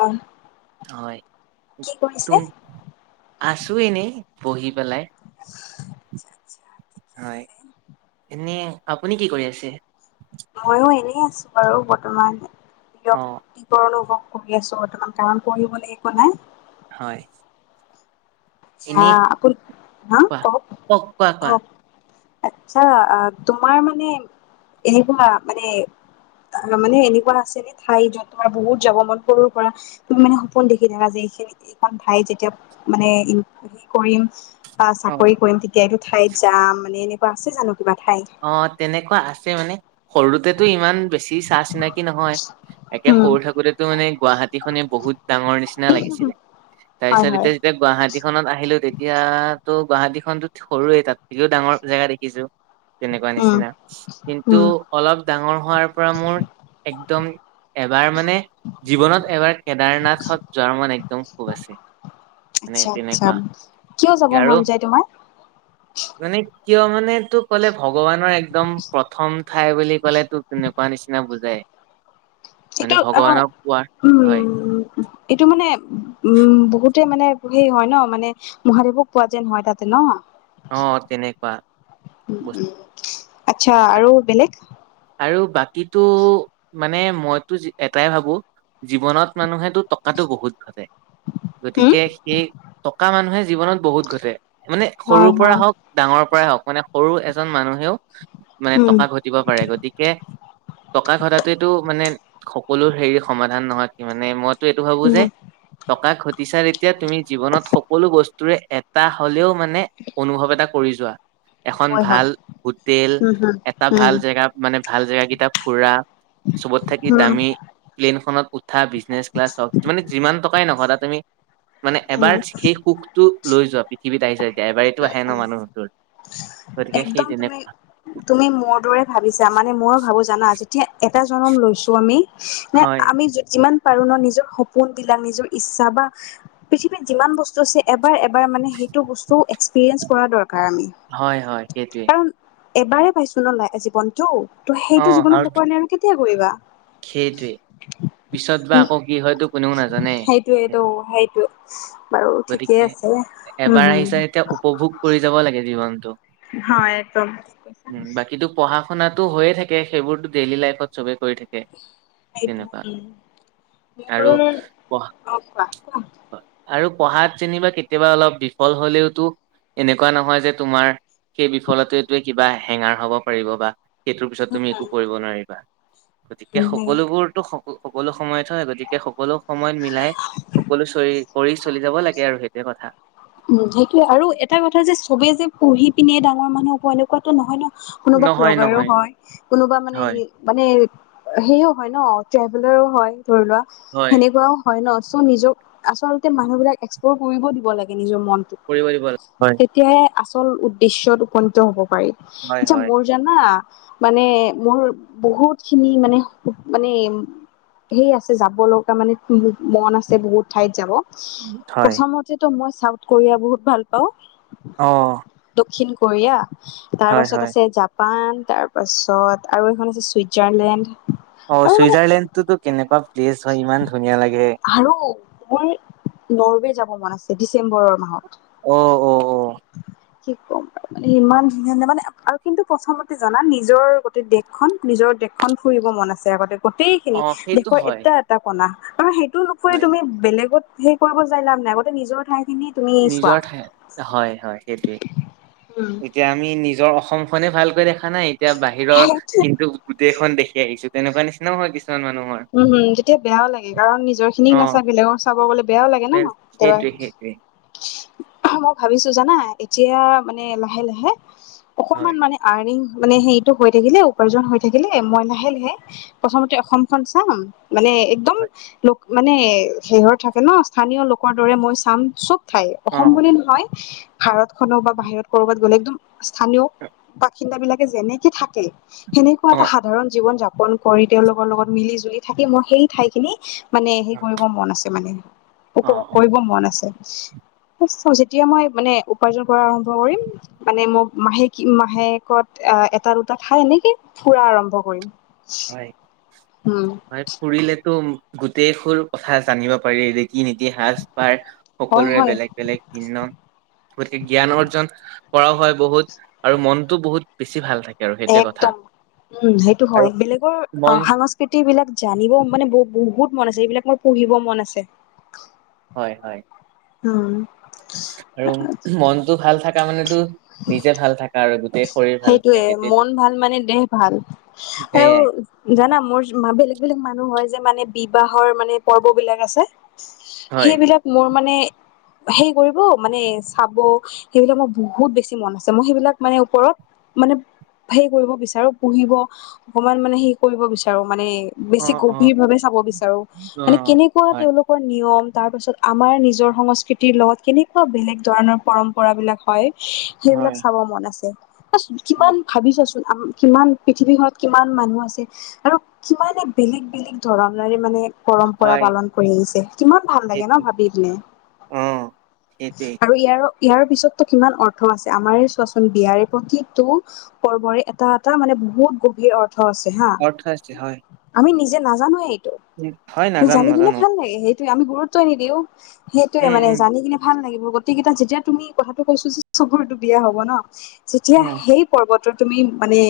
অ', হয় তোম আছো এনেই বহি পেলাই হয় এনে আপুনি কি কৰি আছে আৰু বৰ্তমান দিয় অ কি কৰলো ন পঢ়ি আছো বৰ্তমান কাৰণ পঢ়িবলৈ একো নাই হয় চা এনেই আপুনি হা কোৱা কওক কোৱা কোৱা কওক আচ্ছা তোমাৰ মানে এনেকুৱা মানে- অ মানে এনেকুৱা আছে নে ঠাই যত তোমাৰ বহুত যাব মন সৰুৰ পৰা তুমি মানে সপোন দেখি থাকা যে এইখন ঠাই যেতিয়া মানে কৰিম বা অ চাকৰি কৰিম তেতিয়াইটো ঠাইত যাম মানে এনেকুৱা আছে জানো। কিবা ঠাই অ তেনেকুৱা আছে মানে সৰুতেতো ইমান বেছি চাহ চিনাকি নহয়। একে উম সৰু থাকোতেতো মানে গুৱাহাটীখনে বহুত ডাঙৰ নিচিনা লাগিছিলে। তাৰ হয় পিছত হয় এতিয়া যেতিয়া গুৱাহাটী খনত আহিলো তেতিয়া তো' গুৱাহাটী খনতো সৰুৱে, তাত কেও ডাঙৰ জেগা দেখিছো। তেনেকোৱা উম নিচিনা কিন্তু উম অলপ ডাঙৰ হোৱাৰ পৰা মোৰ একদম এবাৰ মানে জীৱনত এবাৰ কেদাৰনাথত যোৱাৰ মন একদম খুব আছে। মানে আচ্ছা আচ্ছা তেনেকুৱা কিয় যাব আৰু মন যায় তোমাৰ? মানে কিয় মানে এইটো ক'লে ভগৱানৰ একদম প্ৰথম ঠাই বুলি ক'লে তোক তেনেকোৱা নিচিনা বুজাই মানে এইটো‌ অ ভগৱানক পোৱাৰ হয় উম এইটো মানে- উম বহুতে মানে সেই হয় ন মানে মহাদেৱক পোৱা যেন হয় তাতে ন উম অ তেনেকুৱা বস্তু আচ্ছা আৰ- আৰু বেলেগ। আৰু বাকীতো মানে মইতো এটাই ভাবোঁ। জীৱনত মানুহেতো টকাতটো বহুত ঘটে। হম গতিকে সেই টকা মানুহে জীৱনত বহুত ঘটে মানে হয় সৰুৰ পৰা হয় হওঁক ডাঙৰ পৰাই হওঁক মানে সৰু এজন মানুহেও মানে উম টকা ঘটিব পাৰে গতিকে তাকে টকা ঘটাটো এইটো মানে সকলো হেৰি সমাধান নহয় কি মানে মই এইটো ভাবো যে উম টকা ঘটিছা তেতিয়া তুমি জীৱনত সকলো বস্তু তোৰে এটা হ'লেও মানে অনুভৱ এটা কৰি যোৱা। এখন হয় হয় ভাল হোটেল উম হম এটা উম ভাল জেগা মানে ভাল জেগা কেইটা ফুৰা চবত থাকি উম দামী প্লেইনখনত উ উঠা বিজনেছ ক্লাছ হওঁক মানে যিমান টকাই নহয় তাত তুমি মানে উম উম এবাৰ সেই সুখটো লৈ যোৱা পৃথিৱীত আহি গতিকে সেই একদম তুমি তেনেকুৱা তুমি মোৰ দৰে ভাবিছা। মানে মই ভাবো জানা যেতিয়া এটা জন্ম লৈছো আমি নে হয় আমি যিমান পাৰো ন নিজৰ সপোন বিলাক নিজৰ ইচ্ছা বা পৃথিৱীত যিমান বস্তু আছে এবাৰ মানে সেইটো বস্তু এক্সপিৰিয়েঞ্চ কৰা দৰকাৰ আমি হয় হয় সেইটোৱে কাৰণ - এবাৰে পাইছো ন জীৱনতটো ত সেইটো জীৱনত নকৰিলে আৰু কেতিয়া কৰিবা। সেইটোৱে পিছত বা উ আকৌ কি হয়তো কোনেও নাজানে সেইটোৱেটো সেইটো সেইটো। বাৰু ঠিকেই গতিকে আছে উম এবাৰ হম। আহিছে এতিয়া উপভোগ কৰি যাব লাগে জীৱনতটো হয় একদম বাকীতো পঢ়া শুনাটো হৈ থাকে সেইবোৰতো ডেইলী লাইফত চবে কৰি থাকে তেনেকুৱা সেটো মোৰ আৰু অ পঢ়া কোৱা কোৱা আৰু পঢ়াত যেনিবা কেতিয়াবা অলপ বিফল হ'লেওতো এনেকুৱা নহয় যে তোমাৰ সেই বিফলটোৱে কিবা হেঙাৰ হব পাৰিব বা সেইটোৰ পিছত উম তুমি একো কৰিব নোৱাৰিবা গতিকে উম উম, সকলোবোৰতো সকলো সময়ত হয় গতিকে সকলো সময়ত মিলাই সকলো চকৰি চলি যাব লাগে আৰু সেইটোৱে কথা উম সেইটোয়ে আৰু এটা কথা যে চবে যে পঢ়ি পিনে ডাঙৰ মানুহ হ'ব এনেকুৱাতো নহয় ন কোনোবা নহয় ভ্লগাৰো নহয় হয় কোনোবা মানে হয় মানে সেও হয় ন ট্ৰেভেলাৰো হয় ধৰি লোৱা হয় সেনেকোৱাও হয় ন চ নিজক আচলতে মানুহ বিলাক এক্সপ্লৰ কৰিব দিব লাগে। নিজৰ মনটো কৰিব দিব লাগে। হয় তেতিয়াহে আচল উদ্দেশ্যত উপনীত হ'ব পাৰি হয় আচ্ছা হয় মোৰ জানা মানে মোৰ বহুত খিনি মানে মানে সেই আছে যাব লগা মানে মন আছে বহুত ঠাইত যাব হয় প্ৰথমতেতো মই চাউথ কোৰিয়া বহুত ভাল পাওঁ অ দক্ষিণ কোৰিয়া তাৰ হয় পাছত হয়। আছে জাপান। তাৰপাছত আৰু এখন আছে ছুইজাৰলেণ্ড অ' চুইজাৰলেণ্ডটোতো কেনেকা আৰু মোৰ নৰৱে যাব ভ্ৰমণ আছে ডিচেম্বৰৰ মাহত অ অ অ। কি কম আ ইমান ধুনীয়া ধুনীয়া মানে আৰু কিন্তু প্ৰথমতে জানা নিজৰ গোটেই দেশখন নিজৰ দেশখন ফুৰিব মন আছে আগতে গোটেইখিনি অ সেইটো দেশৰ হয় এটা এটা কনা আৰু সেইটো নুফুৰি হয়। তুমি বেলেগত সেই কৰিব যাই লাভ নাই গতে নিজৰ ঠাইত নিজৰ ঠাই হয় হয় সেইটোৱে উম এতিয়া আমি নিজৰ অসম খনে ভালকৈ দেখা নাই এতিয়া বাহিৰৰ উম কিন্তু গোটেইখন দেখি আহিছো তেনেকোৱা নিচিনাও হয় কিছু উ- হু তেতিয়া বেয়াও লাগে, কাৰণ নিজৰ অ খিনিক নাচাই বেলেগৰ চাব গলে বেয়াও লাগে ন' কেতিয়াবা উম মই ভাবিছো জানা এতিয়া মানে লাহে-লাহে হয় অকণমান মানে আৰ্ণিং মানে হেৰিটো হৈ থাকিলেও প্ৰয়োজন হৈ থাকিলে মই লাহে লাহে প্ৰথমতে অসমখন চাম মানে একদম হয় মানে শেহৰ থাকে ন স্থানীয় লোকৰ দৰে মই চাম চব ঠাই অ অসম বুলি নহয় ভাৰত খন বা বাহিৰত কৰবাত গ'লে একদম স্থানীয় বাসিন্দা বিলাকে যেনেকে থাকে সেনেকোৱা অ এটা সাধাৰণ জীৱন যাপন কৰি তেওঁলোকৰ লগত মিলি জুলি থাকি মই সেই ঠাইখিনি। মানে হেই কৰিব মন আছে মানে, অ অ উপভোগ কৰিব মন আছে। যেতিয়া মই মানে উপাৰ্জন কৰা আৰম্ভ কৰিম মানে মোক মাহেকী মাহেকত অ' এটা, দুটা ঠাই এনেকে ফুৰা আৰম্ভ কৰিম। হয় উম হয় ফুৰিলেতো গোটেই বোৰ কথা জানিব পাৰি ৰীতি নীতি সাজ পাৰ হয় সকলোৰে হয় বেলেগ বেলেগ ভিন্ন গতিকে জ্ঞান অৰ্জন কৰাও হয় বহুত আৰু মনটো বহুত বেছি ভাল থাকে। আৰু সেইটোৱে কথা একদম উম সেইটো আৰু হয় বেলেগৰ অ মন সাংস্কৃতিক বিলাক জানিব মানে বহুত মন আছে এইবিলাক মোৰ পঢ়িব মন আছে। হয় হয় উম। আৰু মনতো ভাল থাকা মানেতো নিজে ভাল থাকা আৰু গো সেইটোয়ে মন ভাল মানে দেহ ভাল আৰু সেয়াই জানা মোৰ মা বেলে গ বেলেগ মানুহৰ যে মানে বিবাহৰ মানে পৰ্ব বিলাক আছে হয় সেইবিলাক মোৰ মানে হেৰি কৰিব মানে চাব সেইবিলাক মোৰ বহুত বেছি মন আছে মই সেইবিলাক মানে ওপৰত মানে হেই কৰিব বিচাৰো পুহিব অকমান মানে সেই কৰিব বিচাৰো। মানে অ বেছি অ গভীৰ ভাৱে চাব বিচাৰো অ মানে কেনেকোৱা হয় তেওঁলোকৰ নিয়ম তাৰপাছত আমাৰ নিজৰ সংস্কৃতিৰ লগত কেনেকোৱা বেলেগ ধৰণৰ পৰম্পৰাবিলাক হয় সেইবিলাক হয় চাব মন আছে কিমান ভাবিছা চোন। কিমান পৃথিৱীখনত কিমান মানুহ আছে আৰু কিমানে বেলেগ বেলেগ ধৰণৰে মানে পৰম্পৰা হয় পালন কৰি আহিছে কিমান ভাল লাগে ন সেইটো ভাবি পিনে অ সেইটোৱেই আৰু ইয়াৰ ইয়াৰ পিছতটো কিমান অৰ্থ আছে আমাৰে চোৱাচোন বিয়াৰে প্ৰতিটো পৰ্বৰে এটা এটা মানে বহুত গভীৰ অৰ্থ আছে হা অৰ্থ আছে হয় আমি নিজে নাজানোৱে। উম হয় নাজানো জানি কিনে নাজানো ভাল লাগে সেই আমি গুৰুত্বই নিদিও সেইটোয়ে উম মানে উম জানি কিনে ভাল লাগিব। গতিকেইটা যেতিয়া তুমি কথাটো কৈছো যে চবুৰটো বিয়া হব ন যেতিয়া অ সেই পৰ্বত। তুমি মানে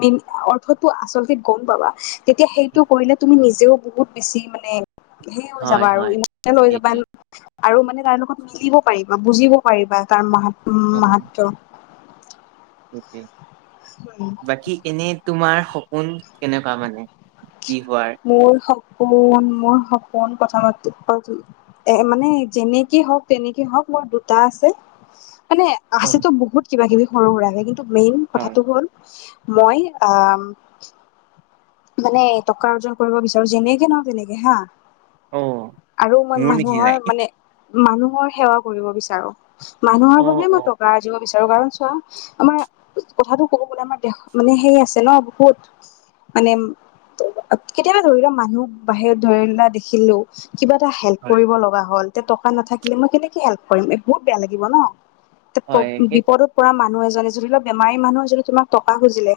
মেনট অৰ্থ আছলেতে গম পাৱা তেতিয়া সেইটো কৰিলে তুমি। নিজেও বহুত বেছি মানে হে হৈ হয় যাবা আৰু হয় ইমচনেল হৈ যাবা সেইটোৱে আৰু মানে তাৰ লগত মিলিব পাৰিবা বুজিব পাৰিবা তাৰ মাহাত অ মাহাতয় বাকী এনে তোমাৰ সপোন কেনেকুৱা মানে? কি হোৱাৰ মোৰ স কোন মোৰ সপোন কথা এ মানে যেনেকে হওক তেনেকে হওক মোৰ দুটা আছে। মানে অ আছেতো বহুত কিবা কিবি সৰু সুৰাকে কিন্তু মেইন হয় কথাটো হ'ল মই আ মানে টকা অৰ্জন কৰিব বিচাৰো যেনেকে ন তেনেকে হা। অ আৰু মই মোৰ মানুহৰ নিচিনাই মানে মানুহৰ সেৱা কৰিব বিচাৰো মানুহৰ অ বাবে মই অ টকা আৰ্জিব বিচাৰো। কাৰণ চোৱা আমাৰ কথাটো কব গলে আমাৰ দেশ মানে হেইৰি আছে ন বহুত। মানে কেতিয়াবা ধৰি লোৱা মানুহ বাহিৰত ধৰিলোৱা দেখিলো কিবা এটা হেল্প হয় কৰিব লগা হ'ল এয়া টকা নাথাকিলে মই কেনেকে হেল্প কৰিম এই বহুত বেয়া লাগিব ন- হয় সেই বিপদত পৰা মানুহ এজনে ধৰি লওক বেমাৰী মানুহ এজনী তোমাক টকা খুজিলে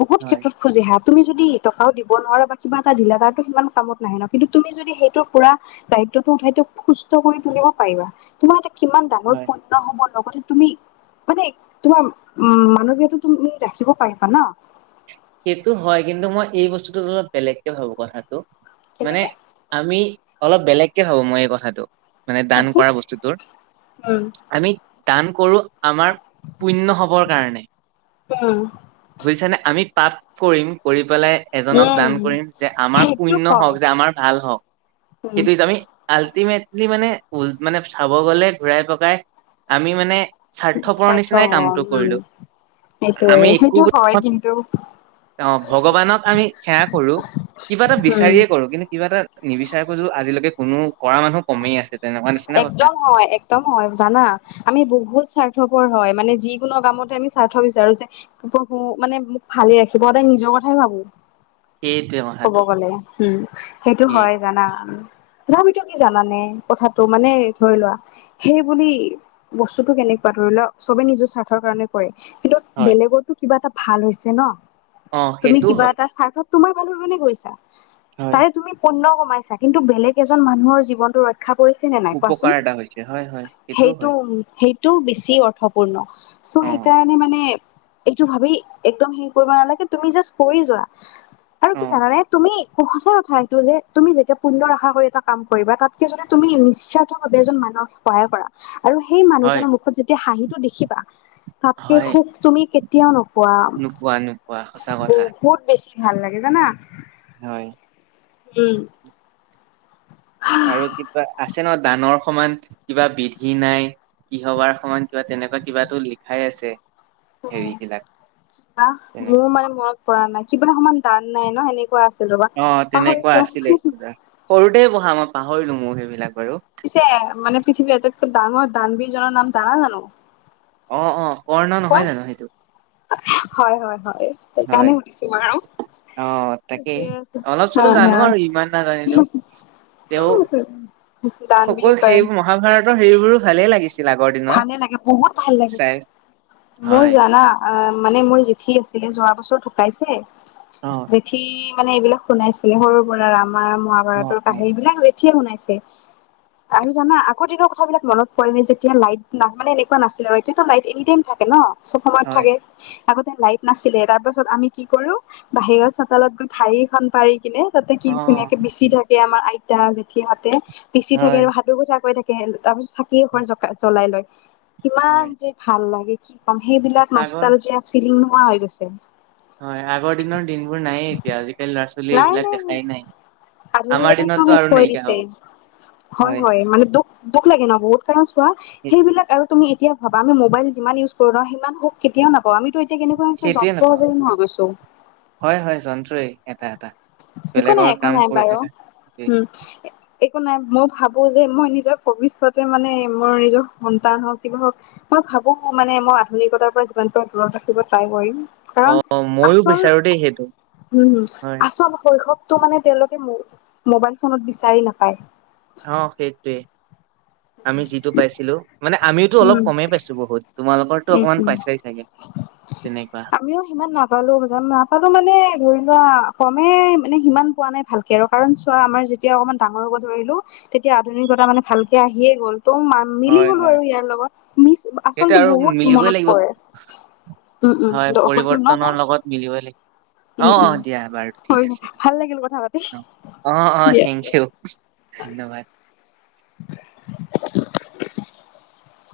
বহুত হয় ক্ষেত্ৰত খোজে হাত- তুমি যদি টকাও দিব নোৱাৰা বা কিবা এটা দিলা তাৰো সিমান কামত নাহে ন কিন্তু তুমি যদি সেইটো পুৰা দায়িত্ব উঠাই ত সুস্থ কৰি তুলিব পাৰিবা তোমাৰ এটা কিমান ডাঙৰ হয় পুণ্য হ'ব- লগতে তুমি মানে তোমাৰ উ মানৱীয়তটো তুমি ৰাখিব পাৰিবা ন। সেইটো হয় কিন্তু মই এই বস্তুটোত অলপ বেলেগকে ভাবো কথাটো মানে কেনেকে আমি অলপ বেলেগকে ভাবো মই এই কথাটো মানে দান কোৱাচোন কৰা বস্তুটোৰ উম আমি দান কৰোঁ আমাৰ পুণ্য হবৰ কাৰণে উম বুজিছানে আমি পাপ কৰিম কৰি পেলাই এজনক দান উম কৰিম যে আমাৰ সেইটো পুণ্য হওঁক হয় যে আমাৰ ভাল হওঁক। উম সেইটো আমি আল্টিমেট মানে উ মানে চাব গলে ঘূৰাই পকাই আমি মানে। স্বাৰ্থপৰ স্বাৰ্থ নিচিনাই কামটো উম কৰিলো সেইটোয়ে আমি সেইটো একো- হয় কিন্তু অ ভগৱানক আমি সেৱা কৰো কিবা এটা উম বিচাৰিয়ে কৰো কিন্তু কিবা এটা নিবিচাৰে য আজিলৈকে কোনো কৰা মানুহ কমেই আছে তেনেকুৱা নিচিনা কথা একদম হয় একদম হয় জানা আমি বহুত স্বাৰ্থ। হয়, হয় মানে যিকোনো কামতে আমি স্বাৰ্থ বিচাৰো যে প্ৰভু মানে মোক ভালছ ৰাখিব, সদায় নিজৰ কথা বাবু- [inaudible] ক'ব কথাটো গ'লে উম সেইটো হয় জানা। তথাপিতো কি জানানে কথাটো মানে ধৰি লোৱা সেই বুলি বস্তুটো এনেকে বা ধৰিলোৱা চবে নিজৰ স্বাৰ্থৰ কাৰণে কৰে। কিন্তু হয় বেলেগৰ কিবা এটা ভাল হৈছে ন অ তুমি সেইটো কিবা হয় এটা স্বাৰ্থত তোমাৰ গৈছা হয় তাৰে তুমি পুণ্য কমাইছা কিন্তু বেলেগ এজন মানুহৰ জীৱনটো ৰক্ষা আশা কৰিছে নে নাই কোৱাচোন? উপকাৰ এটা হৈছে হয় হয় সেইটো হয় সেই টো বেছি অৰ্থপূৰ্ণ চ' অ সেইকাৰণে মানে। এইটো ভাবি একদম হেৰি কৰিব নালাগে তুমি জাষ্ট কৰি যোৱা আৰু অ কি জানানে তুমি- সঁচা কথা এইটো যে, তুমি যেতিয়া পুণ্য ৰখা কৰি এটা কাম কৰিবা তাতকে যনে তুমি নিস্বাৰ্থভাৱে এজন মানুহ সহায় কৰা- আৰু সেই হয় মানুহজনৰ মুখত যেতিয়া হাঁহিটো দেখিবা তাতকে হয় সুখ তুমি কেতিয়াও নোপোৱা - নোপোৱা নোপোৱা সঁচা কথা। ভাল লাগে জানা হয় উম আৰু কিবা আছে ন দানৰ সমান কিবা বিধি নাই কিহৰ বাৰ সময়ত কিবা তেনেকুৱা কিবাটো লিখাই আছে। হেৰি উম, বিলাক মোৰ তেনেকুৱা মানে মনত পৰা নাই। কিবা সমান দান নাই ন সেনেকুৱা আ অ তেনেকুৱা আছিলে কিবা, সৰুতে পঢ়া মই পাহৰিলো মোৰ সেইবিলাক বাৰু পিছে মানে পৃথিৱীৰ আটাইতকৈ ডাঙৰ দানবীৰজনৰ নাম জানা জানো? অঁ অঁ। কোৱা? হয় হয় হয় সেইকাৰণে হয় শুধিছো মইয়ো। অ তাকেই ছে অলপ হা চলপ জানো হা আৰু ইমান নাজানিলেও তেওঁ দান সকলো বিৰ কাৰণ সেইবোৰ মহাভাৰতৰ সেইবোৰো ভালেই লাগিছিল আগৰ দিনৰ থানে কে বহুত ভাল লাগে চাই মোৰ হয় জানা অ মানে মোৰ জেঠি হৈছিলে যোৱা বছৰ ঢুকাইছে। অ জেঠি মানে এইবিলাক শুনাইছিলে সৰু পৰা ৰামায়ণ অ অ মহাভাৰতৰ কাহিনী বিলাক জঠ ঠিয়ে শুনাইছে আৰু জানা আগৰ দিনৰ কথাবিলাক মনত পৰে নে যেতিয়া লাইট না মানে এনেকুৱা নাছিলে আৰু এতিয়াটো লাইট এনি টাইম থাকে। কে ন চব সময়ত হয় থাকে। আগতে লাইট নাছিলে তাৰ পাছত আমি কি কৰোঁ, বাহিৰত চোতালত গৈ ধাৰিএখন পাৰি কিনে তাতে কি অ ধুনীয়াকে বিচি থাকে আমাৰ আইতা, জেঠী হাতে বিচি থাকে হয় আৰু সাধু কথা কৈ থাকে তাৰ পিছত চাকি এগজ জ্বলাই লয়। কিমান হয় যে ভাল লাগে কি কম সেইবিলাক আগৰ নষ্টালজিয়া ফিলিং নোহোৱা হৈ গৈছে। হয় আগৰ দিনৰ দিনবোৰ নায়ে এতিয়া আজিকালি ল'ৰা ছোৱালী এইবিলাক দেখাই নাই আমাৰ আধুনিকতাই চব দিনততো শেষ আৰু কৰি নাইকিয়া দিছে। হব হয় হয় মানে দুখ দুখ লাগে ন বহুত কাৰণ চোৱা সেইটোৱে সেইবিলাক আৰু তুমি কেতিয়াবা আমি মোবাইল যিমান ইউজ কৰো সি সুখ কেতিয়াও নাপা অ আমিতো এতিয়া কেনেকুৱা হৈছে সেইটোৱে যন্ত্ৰ নাপাওঁ যেন হয় গৈছো। হয় হয় যন্ত্ৰই এটা এটা একো নাই বেলেগৰ একো কাম নাই কৰি বাৰু, থাকা। উম একো নাই। মই ভাবো যে মই নিজৰ ভৱিষ্যতে মানে মোৰ নিজৰ সন্তান হওক কিবা হওক মই ভাবোঁ মানে মই আধুনিকতাৰ পৰা জিমান পাৰো দূৰত ৰাখিব ট্ৰাই কৰিম। অ কাৰণ মইয়ো আচল বিচাৰো দেই সেইটো হম হ হয় আচল শৈশৱটো মানে তেওঁলোকে মোবাইল ফোনত বিচাৰি নাপায়। অ সেইটোৱে আমি যিটো পাইছিলো মানে আমিওতো অলপ উম কমেই পাইছো বহুত তোমালোকৰতো উম অকমান উম পাইছাই চাগে তেনেকুৱা আমিও সিমান নাপালো, নাপালো মানে ধৰি লোৱা কমে মানে সিমান পোৱা নাই ভালকে আৰু কাৰণ চোৱা আমাৰ যেতিয়া অকমান ডাঙৰ হ'ব ধৰিলো তেতিয়া আধুনিক ত তাৰমানে ভালকে আহিয়ে গ'ল ত মিলি গ'লো আৰু ইয়াৰ লগত, মিছ সেইটোৱে আচলতে আৰু বহুত উম উম মিলিবই লাগিব হয় হৈ গল ন পৰিৱৰ্তনৰ তাই লগত মিলিবই লাগিব। অ উম অ উম দিয়া বাৰু হৈ ঠিক গ'ল আছে ভাল লাগিল কথা পাতি দিয়া অ অ অ দিয়া থেংক ইউ, ধন্যবাদ। [inaudible]